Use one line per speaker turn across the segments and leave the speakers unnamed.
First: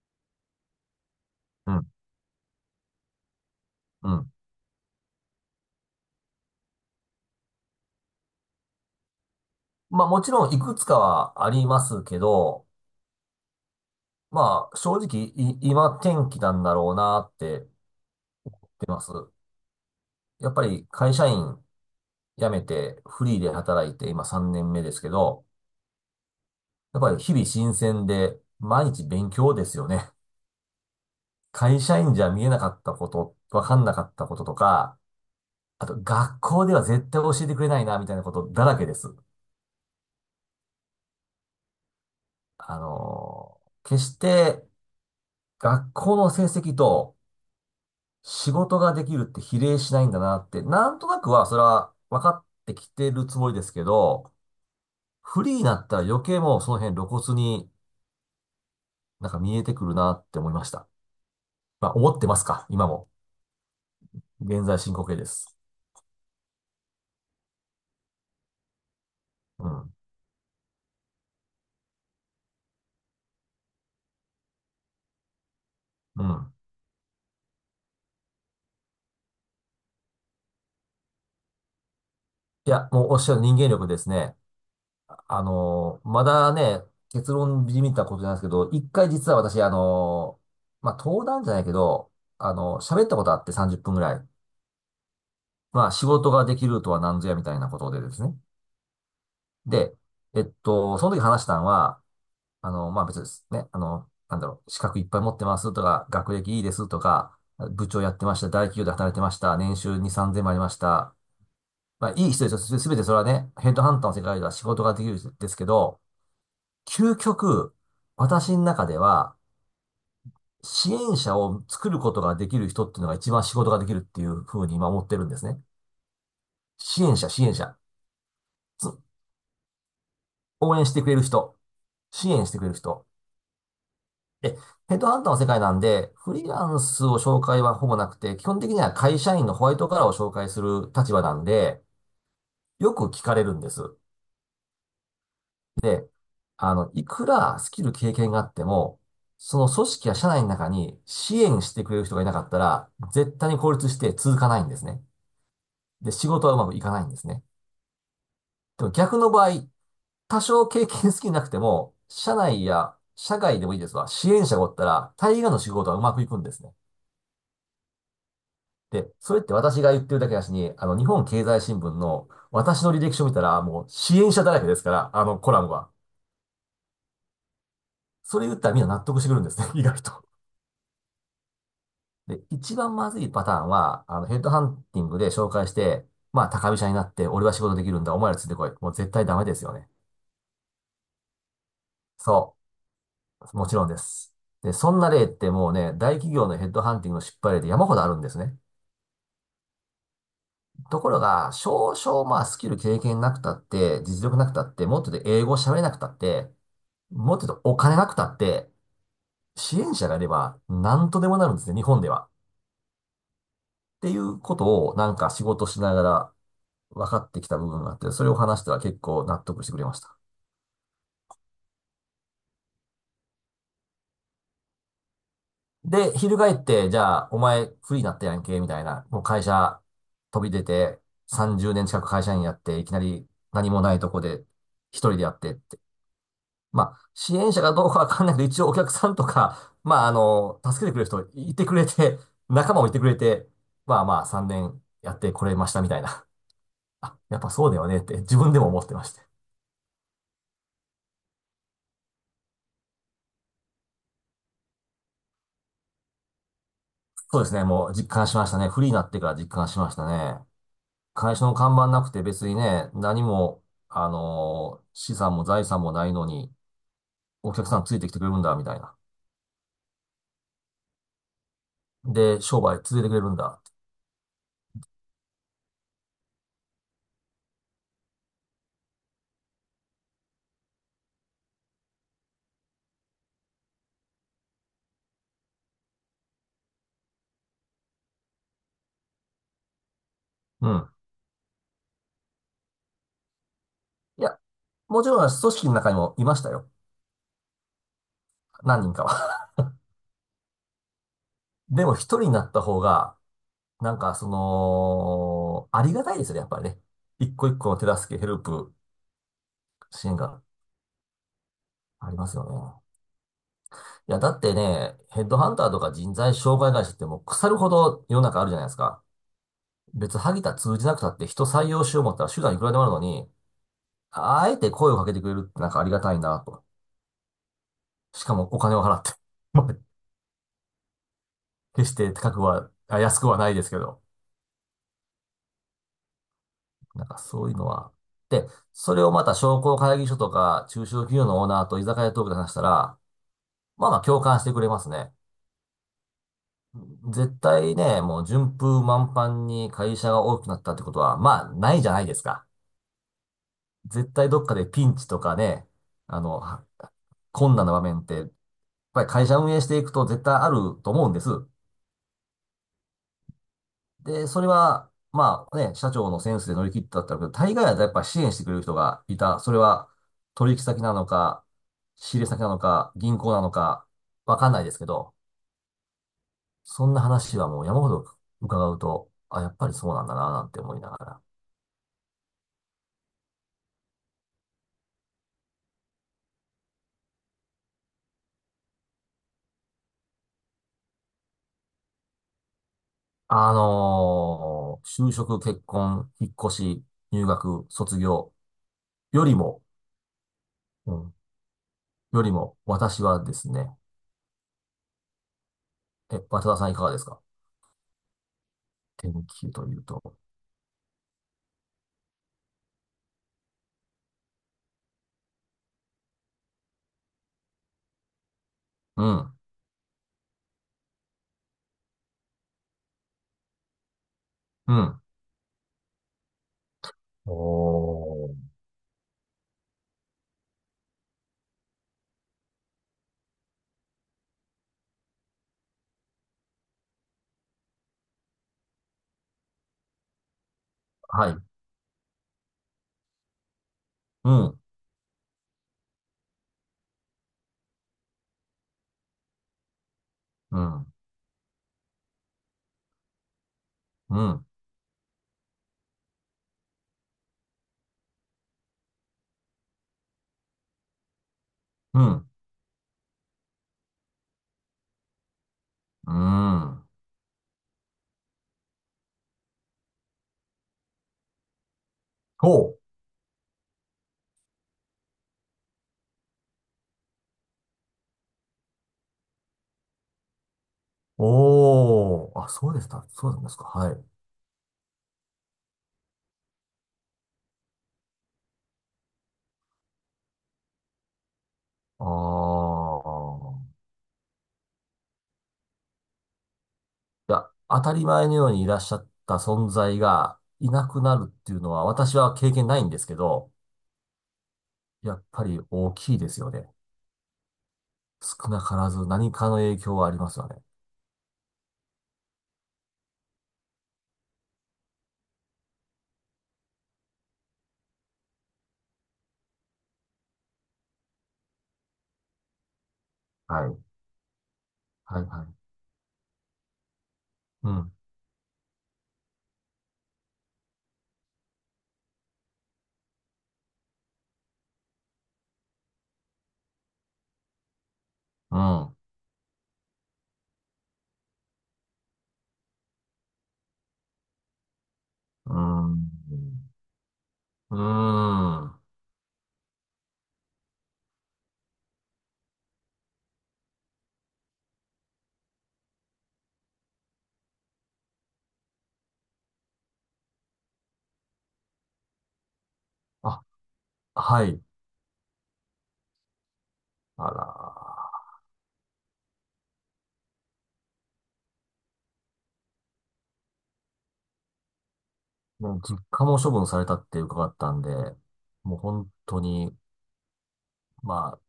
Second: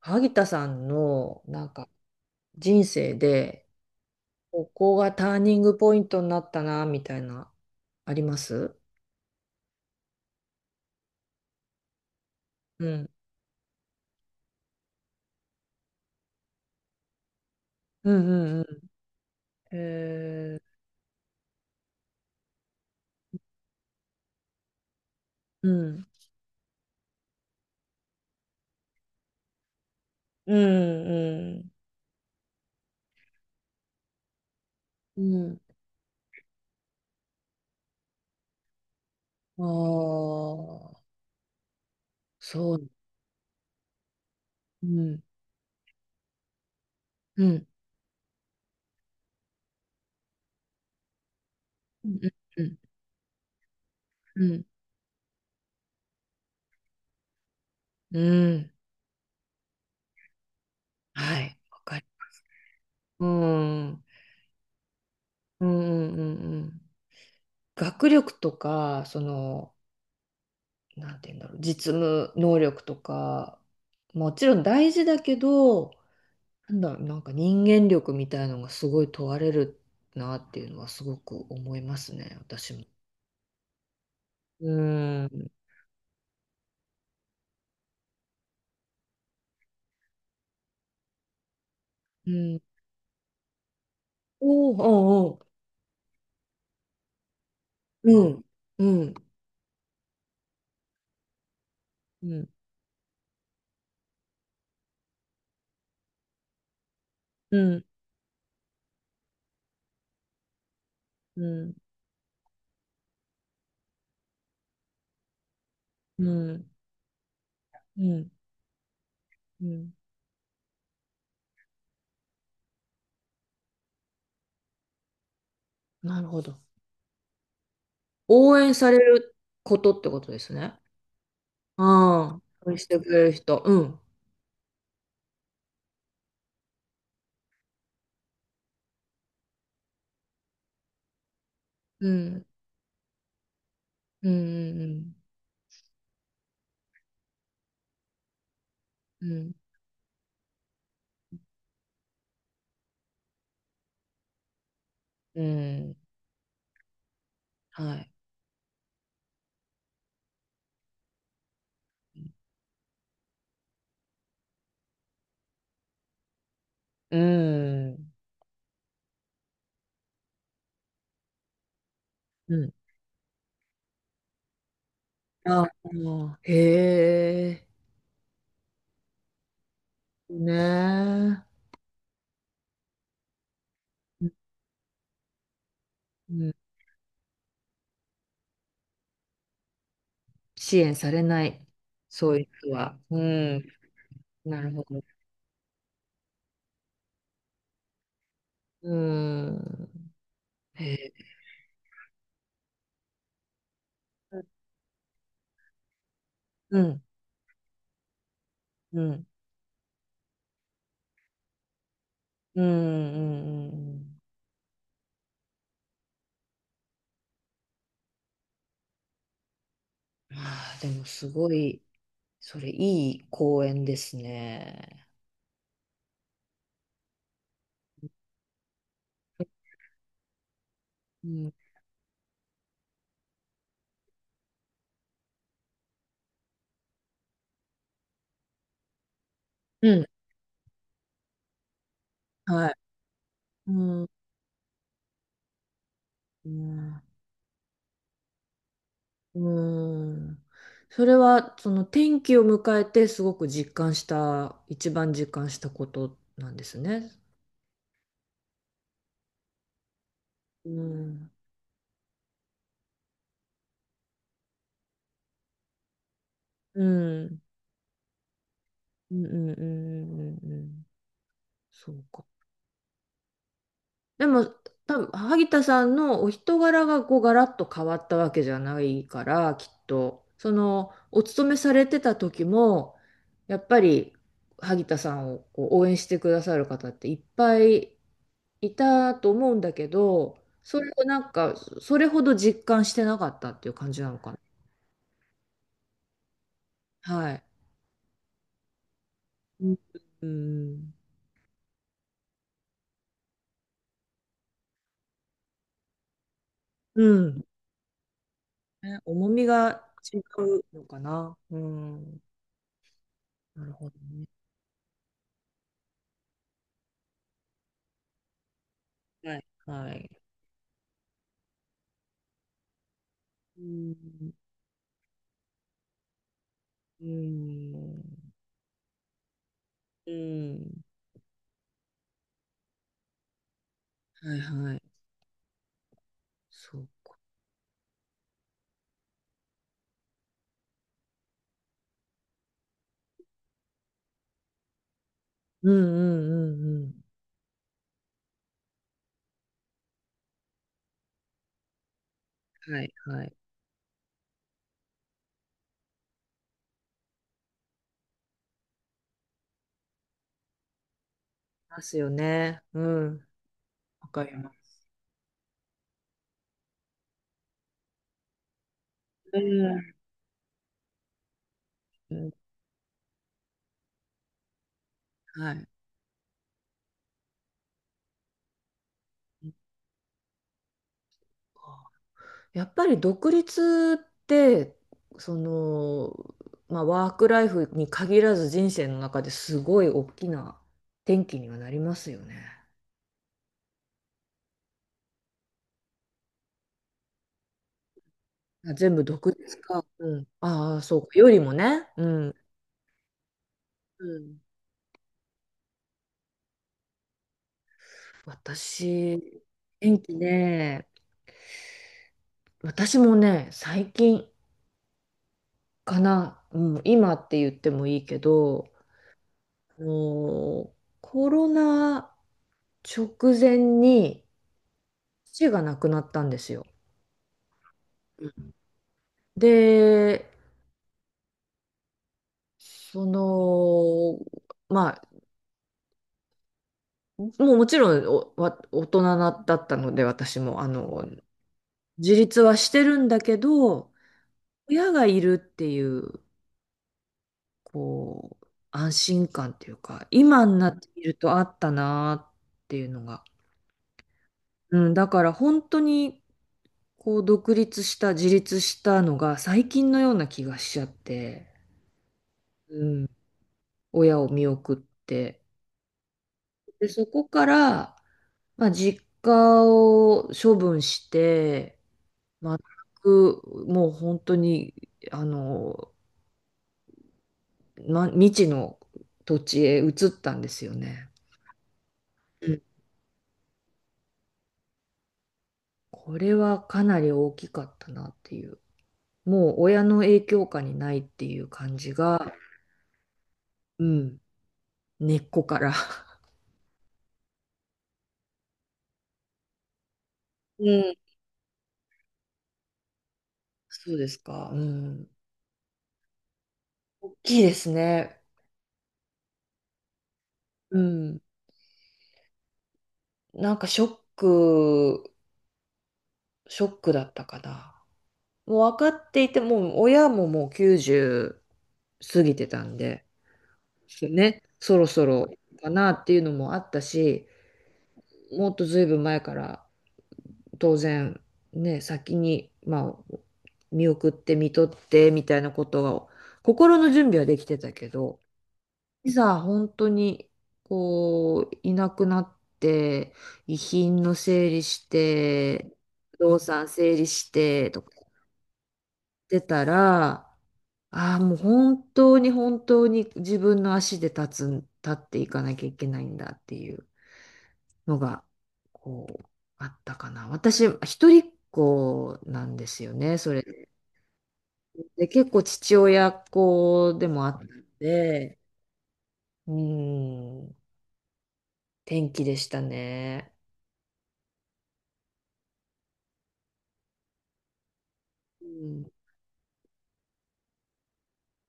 萩田さんのな
う
ん
ん、
か人生で
うん。
ここがターニングポイントになったなみたいな、あります？
まあもちろんいくつかはありますけど、
うん
まあ正直今天気なんだろうなって言っ
うんうんう
て
ん。
ます。やっぱり会社員辞めてフリーで働いて今3年目ですけど、
うん
やっぱり日々新鮮で毎日勉強ですよね。
うん
会社員じゃ見えなかったこと、わかんなかったこととか、
うん
あと学校では絶対教えてくれないなみたいなことだらけです。
うん。ああ、そう。
決して
うん
学校の成績と
うん
仕事ができるって比例しないんだなって、なんとなくはそれは
うん
分かっ
う
て
ん
きてるつもりですけど、
うん
フリーになったら余計もうその辺露骨に
うん
なんか見えてくるなって思いました。
はい、わ
まあ
かる。
思ってますか今も。
うんうん
現在進行形です。
うん。学力とか、そ
う
の、
ん。
なんて言うんだろう、実務能力とか、もちろん大事だけど、
うん。
なんだろう、なんか人間力みたいのがすごい問われるなっていうのはすごく思いますね、
い
私も。
や、もうおっしゃる人間力ですね。
うん。
まだね、結論じみたことじゃないですけど、一回実は私、まあ登壇じゃないけど、
うん。
喋ったことあって30分ぐらい。
おお、おうお
まあ仕事ができるとは何ぞやみたいなことで
う、
です
う
ね。
ん、うん、
で、その時話したのは、
うん、
あの、まあ、別にですね。あの、なんだろう、資格いっぱい持ってますとか、学歴いいですとか、
うん、
部長やってました、大企業で働いてました、年収2、3000もありました。
うん、
まあ、いい人ですよ。すべてそれはね、ヘッドハンターの世界では仕事ができるんですけど、
うん、
究極、
うん、
私の中では、
うん。
支援者を作ることができる人っていうのが一番仕事ができるっていうふうに今思ってるんですね。
なるほど。
支援者、支援者。
応援さ
つ
れることってことです
応
ね。
援してくれる人。支
ああ、
援してくれ
応
る
援して
人。
くれる人。うん、
え、ヘッドハンターの世界なんで、フリーランスを紹介はほぼなくて、基本的には会社員のホワイトカラーを紹介する立場なんで、
うん、
よく聞かれるんです。
うん、
で、あの、いくらスキル経験があっても、
うん、
その組織や社内の中に支援してくれる人がいなかったら、絶対に孤立して続かないんですね。
うん。
で、仕事はうまくいかないんですね。
はい。
でも逆の場合、多少経験好きなくても、社内や社外でもいいですわ、支援者がおったら、大概の仕事はうまくいくんですね。
うん。
で、それって私が言ってるだけだしに、あの、日本経済新聞の
うん。
私の履歴書見たら、もう支援者だらけですから、あの、コラ
あ
ムは。
あ、へえ。
それ言ったらみんな納得してくるんですね、意外と。
ねえ。
で、一番まずいパターンは、あ
う
の、
ん
ヘッドハンティングで紹介して、ま
うんああへえねえう
あ、
ん
高飛車になって、俺は仕事できるんだ、お前らついてこい。もう絶対ダメですよね。
支援されない、そういう
そ
人は。う
う。
ん、
もちろんです。
なる
で、
ほ
そん
ど。
な例ってもうね、大企業のヘッドハンティングの失敗例で山ほどあるんですね。
うん、へ
とこ
え、
ろが、少々まあスキル経験なくたって、実力なくたって、もっと英語喋れなくたって、
うん、
もっと言うとお金なくたって、
うん、
支援者がいれば何とでもなるんですね、日本では。
うん、うん、う
ってい
ん。
うことをなんか仕事しながら分かってきた部分があって、それを話したら結構納得してくれました。
ああー、でもすごい、それいい公園ですね。
で、翻って、じゃあ、お前フリーになったやんけ、みたいな、もう会社飛び出て
うん、
30年近く会社員やって、いきなり何もないとこで一人でやって、まあ、支援者かどうかわかんないけど、一応お客さんとか、
う
ま
ん
あ、あの、助けてくれる人いてくれて、
はい。
仲間もいてくれて、
う
まあ
ん
まあ、3年やってこれましたみたいな。
うん
あ、やっぱそうだよねって自分でも思ってまして。
うん。それは、その転機を迎えてすごく実感した、一番実感したことなんですね。
そうですね、もう実感しましたね。フリーになってから実感しましたね。
うん。
会社の看板なくて別にね、何も、あの、資産も財産もないのに、
うん。
お客さんついてきてくれるんだ、みたいな。
うん。そうか。
で、商売続けてくれるんだ。
でも、多分萩田さんのお人柄がこうガラッと変わったわけじゃないから、きっと、その、お勤めされてた時も、やっぱり萩田さんをこう応援してくださる方っていっぱいいたと思うんだけど、
う
そ
ん。
れをなんか、それほど実感してなかったっていう感じなの
い
かな。
や、もちろん組織の中にもいましたよ。
はい。
何人かは。
うん。うん
でも一人になった方が、なんかその、ありがたいですよね、やっぱりね。
う
一
ん、
個一個の手助け、ヘルプ、
ね、重みが
支援
違
が
うのかな。う
あり
ん。
ますよね。
なるほど
いや、
ね。
だってね、ヘッドハンターとか人材紹介会社ってもう腐るほど世の中あるじゃないですか。
はい。はい。
別、萩田通じなくたって人採用しよう思ったら手段いくらでもあるのに、
うん、
あえて声をかけてくれるってなんかありがたいなと。
う
し
ん、
かもお金を払って。まあ
うん、
決して高くは、安くはないですけど。
はいはい、そう、
なんかそういうのは。で、それをまた商工会議所とか中小企業のオーナーと居酒屋トークで話したら、まあまあ共感してくれますね。
うんうんうんうん。
絶対ね、もう順風満帆に会社が大きくなったってことは、まあないじゃないですか。
はいはい、
絶対どっかでピンチとかね、あの、困難な場面って、やっぱり会社運営していくと絶対あると思うんです。
ますよね。うん。わか
で、
り
それ
ます。
は、まあね、社長のセンスで乗り切ったけど、大概はやっぱ支援してくれる人がい
う
た。それは
ん、
取引先なのか、
う
仕入れ
ん、
先なのか、銀行なのか、わかんないですけど、
はい、
そんな話はもう山ほど伺うと、あ、
そ
や
っ
っぱりそうなんだな、なんて思いながら。
か。やっぱり独立って、その、まあ、ワークライフに限らず人生の中ですごい大きな転機にはなりますよね。
就職、結婚、引っ越し、入学、卒業
まあ全部
よ
独
り
立
も、
か、うん、ああ
う
そう
ん、
かよりもね。う
より
ん。
も、私はですね、
うん、
え、渡田さんいかがですか天
私、
気という
天気
と。
ね、私もね、最近かな、うん、今って言ってもいいけど、
うん、
もうコロナ直前に
うん。
父が亡くなったんですよ。
お
う
ー、
ん。で、その、まあ、もうもちろんおわ大人なだったので、私も、あの、
はい。
自立はしてるんだけど、
うん、
親がいるっていう、こう、安心感っていうか、今に
う
なって
ん、
みるとあったなっていうのが。
うん、
うん、だから本当に、こう、独立した、自立したのが最近のような気がしちゃって、
うん、
親を見送って。
うん。
で、そこから、まあ、実家を処分して、全
ほう。
く、もう本当に、あの、ま、未知の土地へ移ったんですよね。
おー。あ、
うん、
そうでした。そうなんですか。はい。
これはかなり大きかったなっていう。もう親の影響下にないっていう感じ
あ
が、
あ。
うん、根っこから。
いや、当たり前のようにいらっしゃった存在がい
う
な
ん、
くなるっていうのは、私は経験ないんですけど、
そうですか。うん。
やっぱり大きいですよね。
大きいですね。
少なからず何かの影響はありますよね。
うん。なんかショック、ショックだったかな。もう分かっていて、もう親ももう90過ぎてたんで、
はい。
ね、そろそ
はい、
ろ
はい。
かなっていうのもあったし、
うん、
もっとずいぶん前から当然ね、先に、まあ、見送って見とってみたいなことが、心の準備はできてたけど、
うん、
いざ本当にこう、いなくなって、遺品の整理し
う
て、
ん、
不動産整理して
うー
とかや
ん。
ってたら、ああ、もう本当に本当に自分の足で立つん、立っていかなきゃいけないんだっていうのが、こう、あったかな。私、一人っ子なんですよね、それ
あ、
で。
はい。
で結構父親っ子でもあ
あ
った
ら
の
ー。
で、うん、天気でしたね。
もう実家も処分されたって伺ったんで、
う
もう
ん、
本当に、まあ、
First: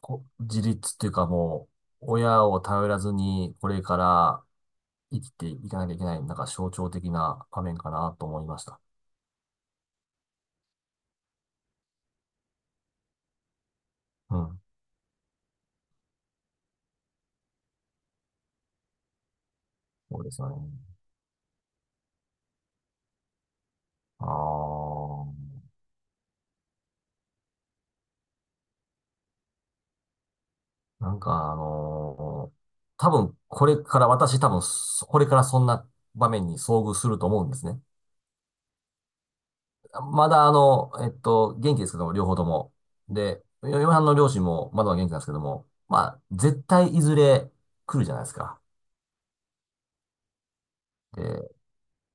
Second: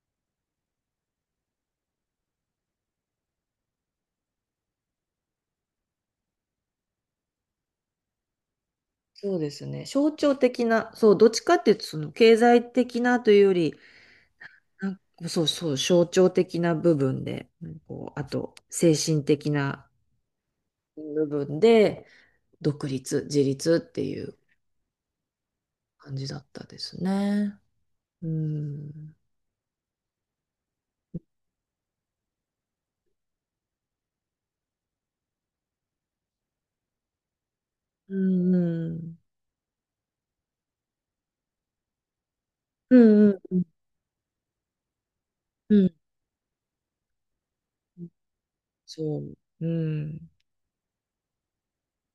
自立っていうかもう、親を頼らずに、これから生きていかなきゃいけない、なんか象徴的な場面かなと思いました。
そうですね。象徴的な、そう、どっちかっていうと、その経済的なというより、
うん。
なんかそうそう、象徴的な部分で、なんかこう、あと、精神的な
そうですよね。
部分で、独立、自立ってい
あ
う
あ、
感じだったですね。うん。
なんか多分これから、私多分そ、これからそんな場面に遭遇すると思うんですね。
うんうん。
まだあの、元気ですけども、両方とも。
うん
で、
うん
嫁はんの両親もまだまだ元気なんですけども、
う
まあ、絶対いずれ来る
ん。
じゃないですか。
そう。うん。
で、や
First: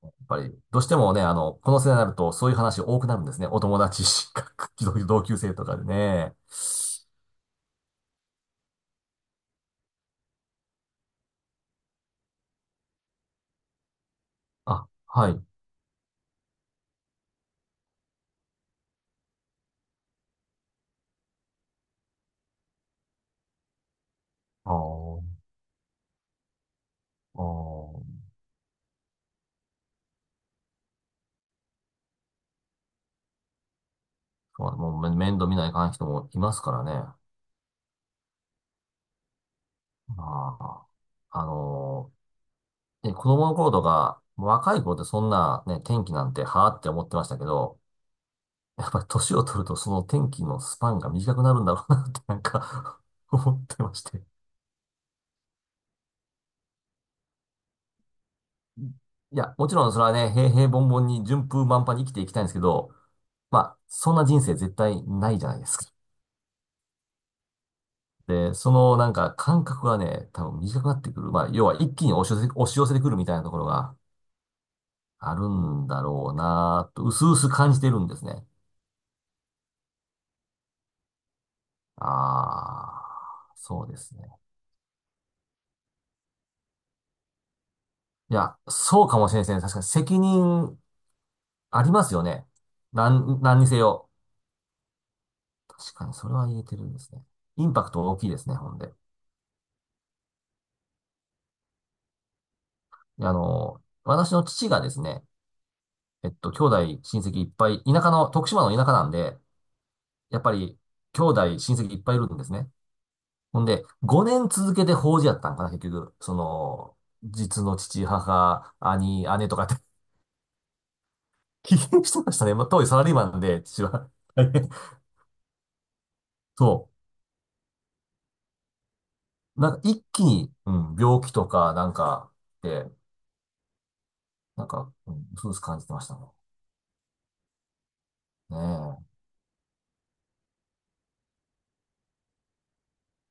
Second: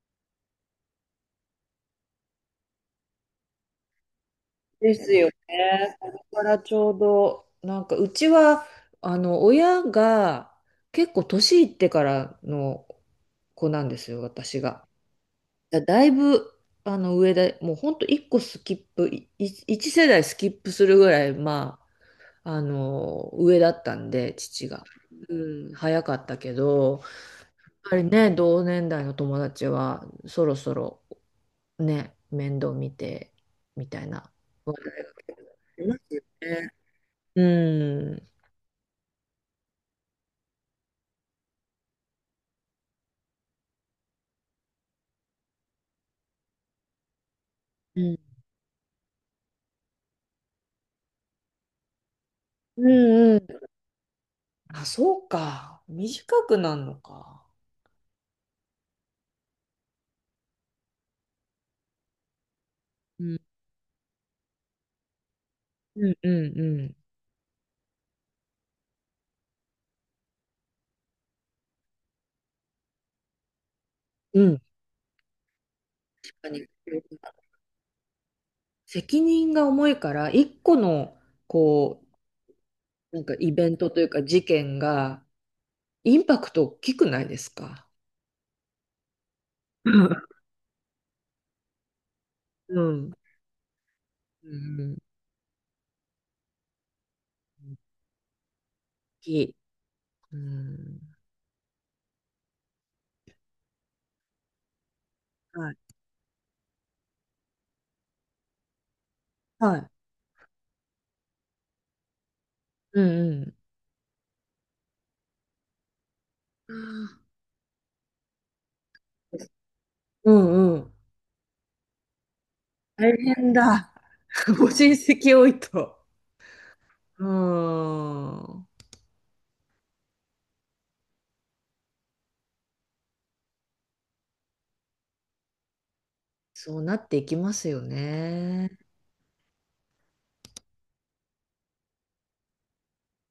っぱり、どうしてもね、あの、この世代になるとそういう話多くなるんですね。お友達、
です
同
よ
級生とかで
ね。これ
ね。
からちょうど、なんかうちは、あの、親が結構年いってからの子なんですよ、私が。
あ、はい。
だ、だいぶ、あの、上で、もうほんと1個スキップ、いい一世代スキップするぐらい、まあ、あの、上だったんで、父
ああ、あ
が。
あ、
うん、早かったけど、やっぱり
そ
ね、同年代の友達は、そろそろ、ね、面倒見てみたいな。
う、
あ
もう面倒見ないか
り
ん
ま
人
すよ
もいます
ね。
からね。あ
うん。
あ、あのね子供の頃とか、若い頃ってそんなね、天気なんてはあって思ってましたけど、
うん。
やっぱり年を取るとその天気のスパンが短くなるんだろうなってなん
う
か
んう
思
ん。
ってまして。
あ、そうか。短くなんのか。
いや、もちろんそれはね、平凡々に順風満帆に生きていきたいんですけど、
うん
まあ、そんな人生絶対ないじゃないですか。
うんうん
で、そのなんか感覚がね、多分短くなってくる。まあ、要は一気に押し寄せ、押し寄せてくるみたいなところが
うん、あそうか短くなるのか、うん。
あるんだろ
確
う
かに。
なと、薄々感じてるんですね。
責任が重いから、一個の、こ
あ
う、なんかイ
あ、
ベン
そ
ト
うで
という
す
か
ね。
事件が、インパクト大きくないですか？
いや、そうかもしれないですね。確かに
う
責
ん。
任ありますよね。
うん。
何にせよ。
うん、大
確かにそれは言えてるんですね。インパクト大きいですね、ほんで。
きい。うん。
で、あの、私の父がですね、
はい。
兄弟、親戚いっぱい、田舎の、徳島の田舎なんで、
はい。
やっぱり、兄弟、親戚いっぱいいるんですね。
うんうん。
ほんで、5年続けて法事やったんかな、結局。その、実の父、母、兄、姉とかって
うんうん。
危険してましたね。まあ、当時サラ
大
リーマン
変
で、父
だ。
は。
ご 親戚多いと。
そ
うーん。
う。なんか一気に、うん、病気とか、なんか、で、なんか、うん、そうです感じてましたね。
そうなっていきますよ
ね
ね。
え。